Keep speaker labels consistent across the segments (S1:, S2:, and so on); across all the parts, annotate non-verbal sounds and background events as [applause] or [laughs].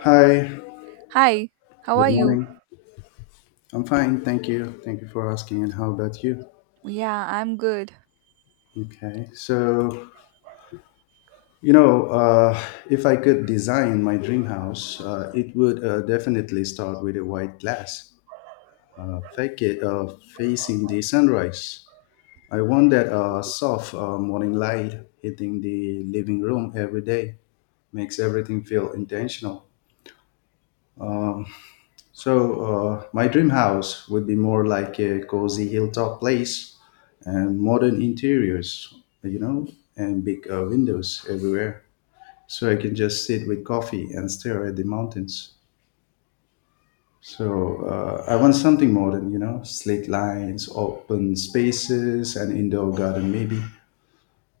S1: Hi,
S2: Hi, how are
S1: good
S2: you?
S1: morning. I'm fine, thank you. Thank you for asking. And how about you?
S2: Yeah, I'm good.
S1: Okay, so you know, uh, if I could design my dream house, it would definitely start with a white glass, fake it, facing the sunrise. I want that soft morning light hitting the living room every day, makes everything feel intentional. Um, So my dream house would be more like a cozy hilltop place and modern interiors, you know, and big windows everywhere. So I can just sit with coffee and stare at the mountains. So I want something modern, you know, slate lines, open spaces, and indoor garden maybe.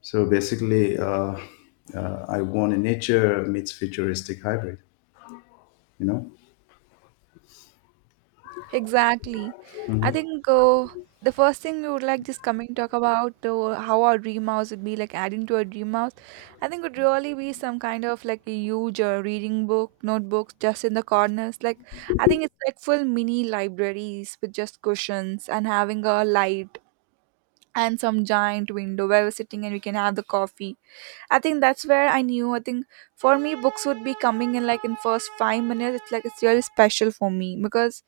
S1: So basically, I want a nature meets futuristic hybrid, you know.
S2: Exactly. I
S1: Mhm.
S2: think the first thing we would like just coming talk about how our dream house would be like adding to our dream house. I think would really be some kind of like a huge reading book, notebooks just in the corners. Like I think it's like full mini libraries with just cushions and having a light and some giant window where we're sitting and we can have the coffee. I think that's where I knew. I think for me, books would be coming in like in first 5 minutes. It's like it's really special for me because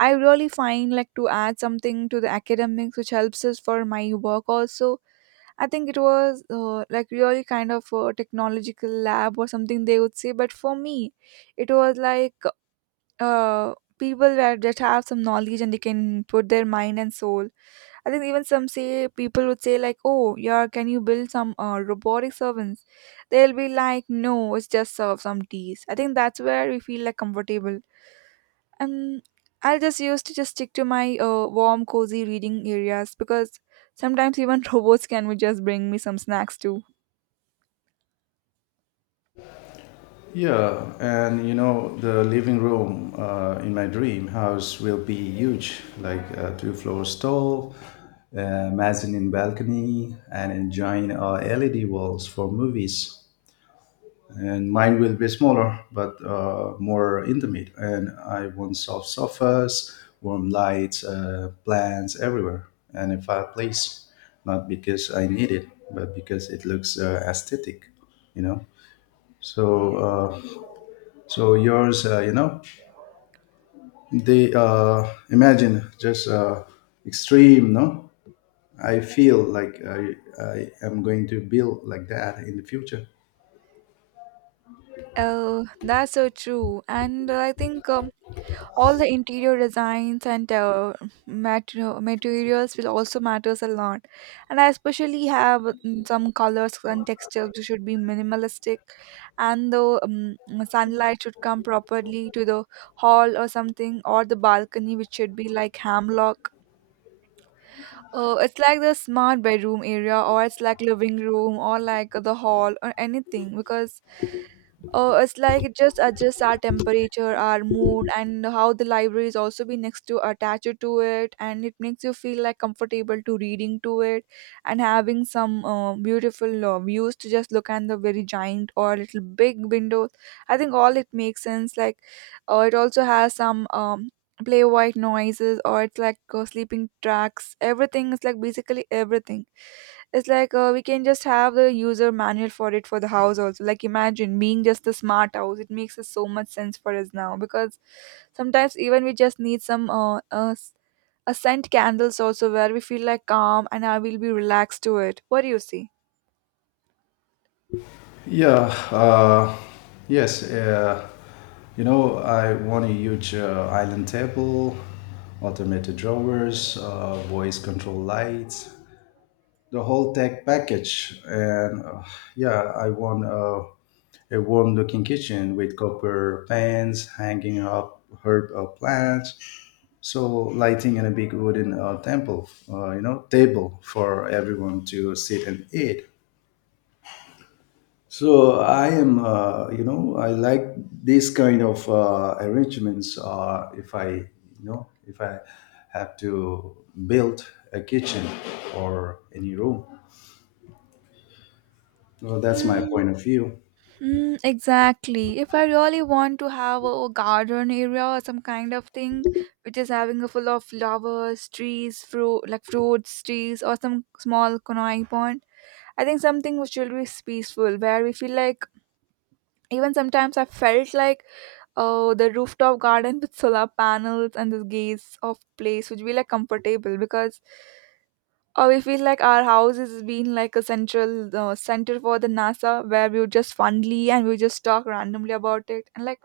S2: I really find like to add something to the academics, which helps us for my work also. I think it was like really kind of a technological lab or something they would say, but for me, it was like people where that have some knowledge and they can put their mind and soul. I think even some say people would say like, "Oh, yeah, can you build some robotic servants?" They'll be like, "No, it's just serve some teas." I think that's where we feel like comfortable. Um, I'll just used to just stick to my warm, cozy reading areas because sometimes even [laughs] robots can just bring me some snacks too.
S1: Yeah, and you know, the living room in my dream house will be huge, like two floors tall, mezzanine balcony, and enjoying LED walls for movies. And mine will be smaller, but more intimate. And I want soft sofas, warm lights, plants everywhere, and a fireplace. Not because I need it, but because it looks aesthetic, you know. So uh, so yours, you know, they imagine just extreme. No, I feel like I am going to build like that in the future.
S2: Oh, that's so true. And I think all the interior designs and materials will also matters a lot, and I especially have some colors and textures which should be minimalistic, and the sunlight should come properly to the hall or something, or the balcony, which should be like hamlock. Uh, it's like the smart bedroom area, or it's like living room, or like the hall, or anything, because it's like it just adjusts our temperature, our mood, and how the library is also be next to attached to it, and it makes you feel like comfortable to reading to it, and having some beautiful views to just look at the very giant or little big windows. I think all it makes sense. Like, it also has some play white noises, or it's like sleeping tracks. Everything is like basically everything. It's like we can just have the user manual for it, for the house also. Like imagine being just a smart house, it makes us so much sense for us now, because sometimes even we just need some a scent candles also, where we feel like calm and I will be relaxed to it. What do you see?
S1: Yeah. Yes. You know, I want a huge island table, automated drawers, voice control lights, the whole tech package and yeah I want a warm looking kitchen with copper pans hanging up herb plants, so lighting and a big wooden temple table for everyone to sit and eat. So I am I like these kind of arrangements if I if I have to build a kitchen or any room. Well, that's my point of view.
S2: Mm, exactly. If I really want to have a garden area or some kind of thing, which is having a full of flowers, trees, fruit like fruits, trees, or some small kunai pond, I think something which will be peaceful where we feel like. Even sometimes I felt like, oh, the rooftop garden with solar panels and the gaze of place would be like comfortable, because oh, we feel like our house has been like a central center for the NASA, where we would just fondly and we would just talk randomly about it, and like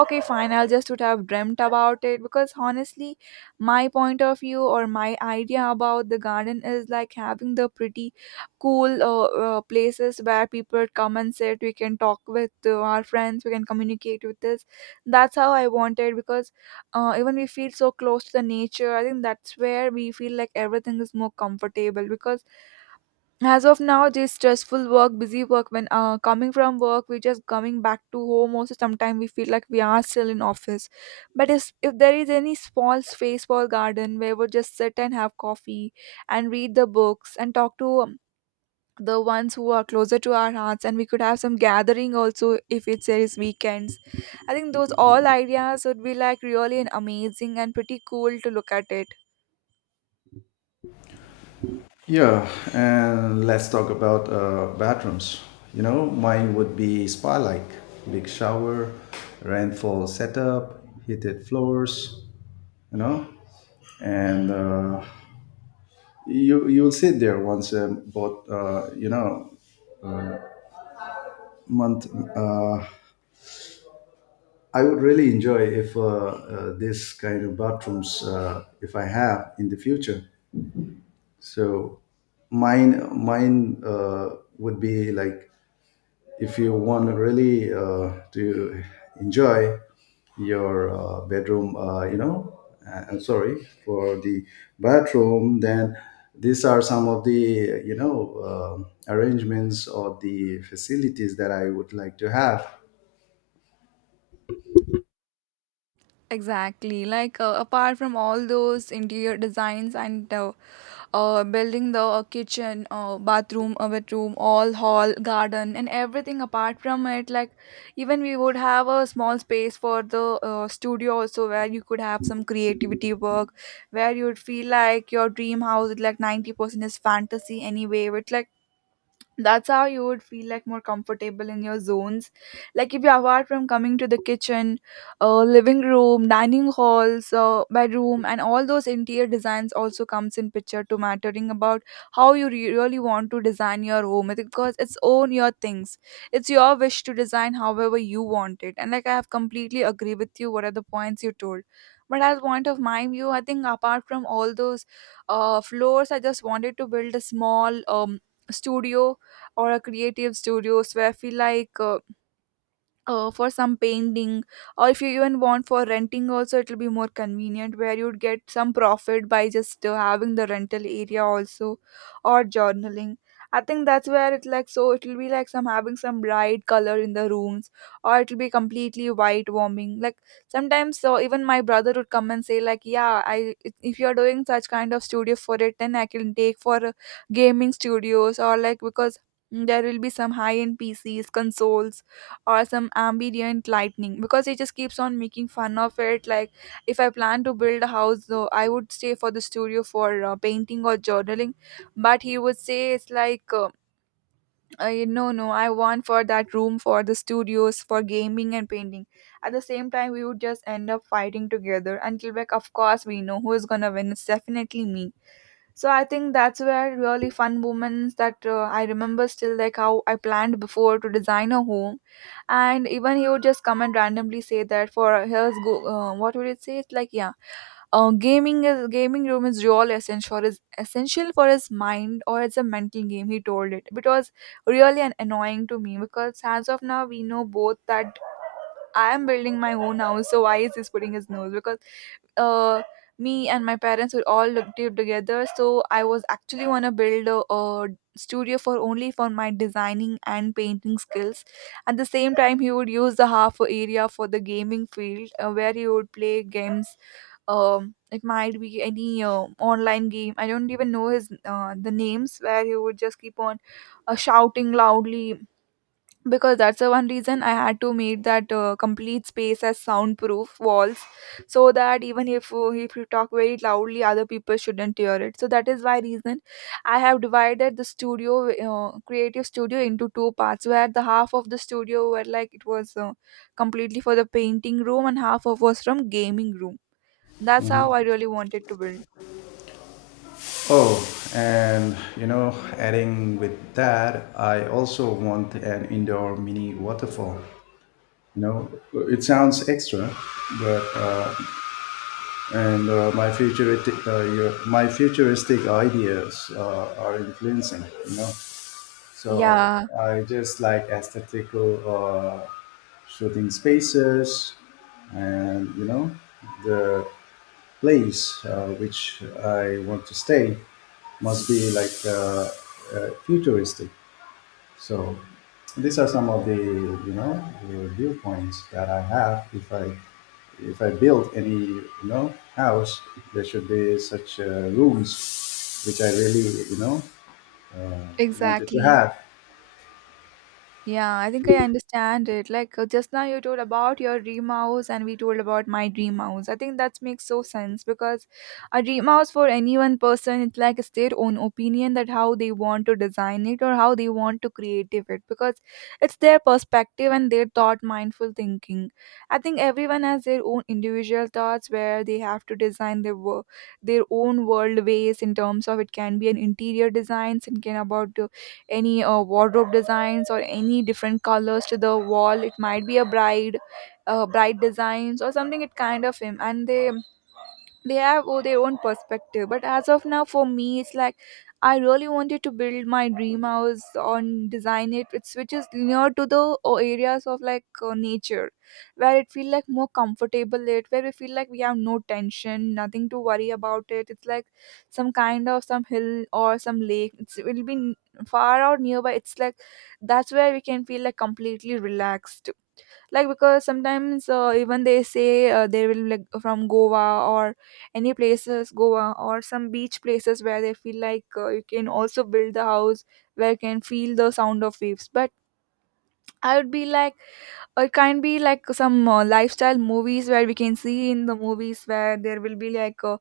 S2: okay fine, I'll just would have dreamt about it, because honestly my point of view or my idea about the garden is like having the pretty cool places where people come and sit, we can talk with our friends, we can communicate with this. That's how I wanted, because even we feel so close to the nature. I think that's where we feel like everything is more comfortable, because as of now this stressful work, busy work, when coming from work, we just coming back to home also, sometimes we feel like we are still in office. But if there is any small space for garden where we just sit and have coffee and read the books and talk to the ones who are closer to our hearts, and we could have some gathering also if it's there is weekends. I think those all ideas would be like really an amazing and pretty cool to look at it.
S1: Yeah, and let's talk about bathrooms. You know, mine would be spa-like, big shower, rainfall setup, heated floors. You know, and you you'll sit there once about month. Uh, I would really enjoy if this kind of bathrooms if I have in the future. So mine mine would be like, if you want really to enjoy your bedroom, I'm sorry, for the bathroom, then these are some of the, you know, arrangements or the facilities that I would like to have.
S2: Exactly. Like apart from all those interior designs and building the kitchen, bathroom, a bedroom, all hall, garden, and everything apart from it. Like even we would have a small space for the studio also, where you could have some creativity work, where you would feel like your dream house, like 90% is fantasy anyway. But like that's how you would feel like more comfortable in your zones. Like if you apart from coming to the kitchen, living room, dining halls, bedroom, and all those interior designs also comes in picture to mattering about how you really want to design your home. It- because it's own your things, it's your wish to design however you want it, and like I have completely agree with you what are the points you told. But as point of my view, I think apart from all those floors, I just wanted to build a small studio or a creative studios where I feel like for some painting, or if you even want for renting also it'll be more convenient where you'd get some profit by just having the rental area also, or journaling. I think that's where it like, so it'll be like some having some bright color in the rooms, or it'll be completely white warming. Like sometimes, so even my brother would come and say like, yeah, I if you're doing such kind of studio for it, then I can take for gaming studios or like, because there will be some high end pcs consoles or some ambient lightning, because he just keeps on making fun of it. Like if I plan to build a house though, I would stay for the studio for painting or journaling, but he would say it's like I, no, I want for that room for the studios for gaming and painting. At the same time we would just end up fighting together, and quebec of course we know who is gonna win, it's definitely me. So I think that's where really fun moments that I remember still, like how I planned before to design a home. And even he would just come and randomly say that for his go what would it say, it's like yeah, gaming is gaming room is real essential is essential for his mind, or it's a mental game he told. It was really an annoying to me, because as of now we know both that I am building my own house, so why is this putting his nose? Because uh, me and my parents were all looked it together, so I was actually wanna build a studio for only for my designing and painting skills. At the same time, he would use the half area for the gaming field, where he would play games. It might be any online game. I don't even know his the names, where he would just keep on shouting loudly, because that's the one reason I had to make that complete space as soundproof walls, so that even if you talk very loudly, other people shouldn't hear it. So that is why reason I have divided the studio, creative studio into two parts, where the half of the studio were like it was completely for the painting room and half of was from gaming room. That's how
S1: Mhm.
S2: I really wanted to build.
S1: Oh, and you know, adding with that, I also want an indoor mini waterfall. You know, it sounds extra, but and my futuristic my futuristic ideas are influencing, you know. So
S2: Yeah,
S1: I just like aesthetical shooting spaces, and you know, the place which I want to stay must be like futuristic. So these are some of the, you know, the viewpoints that I have. If I build any, you know, house, there should be such rooms which I really, you know, wanted to
S2: exactly.
S1: have.
S2: Yeah, I think I understand it. Like just now you told about your dream house and we told about my dream house. I think that makes so sense because a dream house for any one person, it's like it's their own opinion that how they want to design it or how they want to create it, because it's their perspective and their thought mindful thinking. I think everyone has their own individual thoughts where they have to design their their own world ways, in terms of it can be an interior design, thinking about any wardrobe designs or any different colors to the wall, it might be a bride, bride designs or something, it kind of him, and they have oh, their own perspective. But as of now for me it's like I really wanted to build my dream house on design it it's, which is near to the areas of like nature, where it feel like more comfortable, it where we feel like we have no tension, nothing to worry about it. It's like some kind of some hill or some lake, it's, it will be far out nearby. It's like that's where we can feel like completely relaxed, like because sometimes even they say they will like from goa or any places goa or some beach places, where they feel like you can also build the house where you can feel the sound of waves. But I would be like, or it can be like some lifestyle movies where we can see in the movies, where there will be like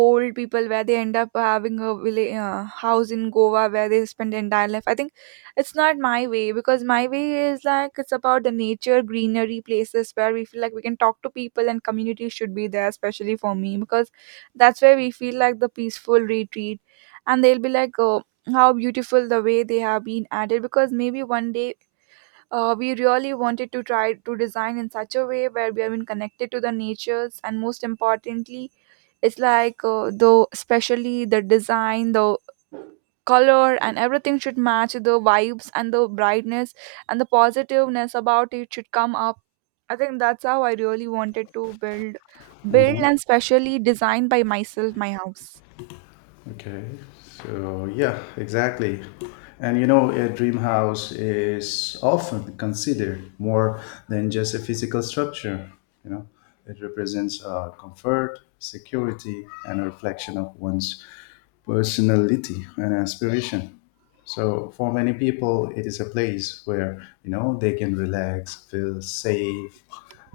S2: old people where they end up having a village, house in Goa where they spend their entire life. I think it's not my way, because my way is like it's about the nature, greenery, places where we feel like we can talk to people, and community should be there, especially for me, because that's where we feel like the peaceful retreat. And they'll be like, oh, how beautiful the way they have been added, because maybe one day we really wanted to try to design in such a way where we have been connected to the natures, and most importantly, it's like though especially the design, the color and everything should match the vibes and the brightness and the positiveness about it should come up. I think that's how I really wanted to build and specially design by myself my house.
S1: Okay, so yeah, exactly. And you know, a dream house is often considered more than just a physical structure. You know, it represents comfort, security, and a reflection of one's personality and aspiration. So, for many people, it is a place where you know they can relax, feel safe,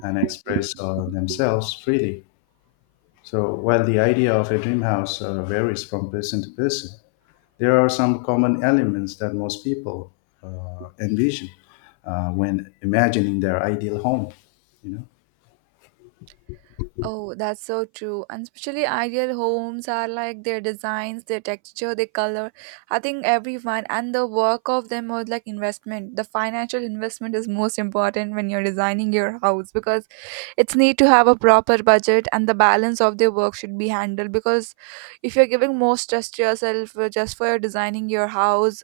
S1: and express themselves freely. So while the idea of a dream house varies from person to person, there are some common elements that most people envision when imagining their ideal home. You know.
S2: Oh, that's so true. And especially ideal homes are like their designs, their texture, their color. I think everyone and the work of them was like investment. The financial investment is most important when you're designing your house, because it's need to have a proper budget and the balance of their work should be handled, because if you're giving more stress to yourself just for your designing your house,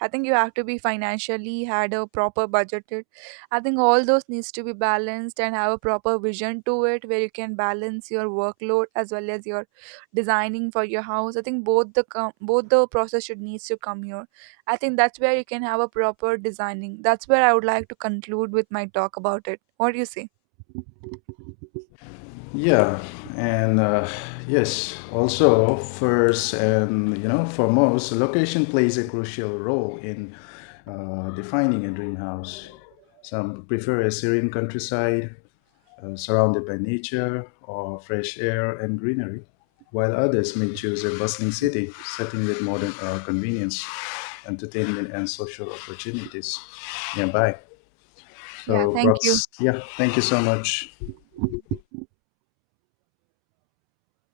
S2: I think you have to be financially had a proper budgeted. I think all those needs to be balanced and have a proper vision to it where you can balance your workload as well as your designing for your house. I think both the process should needs to come here. I think that's where you can have a proper designing. That's where I would like to conclude with my talk about it. What do you say?
S1: Yeah, and yes, also first and, you know, foremost, location plays a crucial role in defining a dream house. Some prefer a serene countryside, surrounded by nature or fresh air and greenery, while others may choose a bustling city setting with modern convenience, entertainment, and social opportunities nearby.
S2: Yeah,
S1: So,
S2: thank you.
S1: props. Yeah, thank you so much.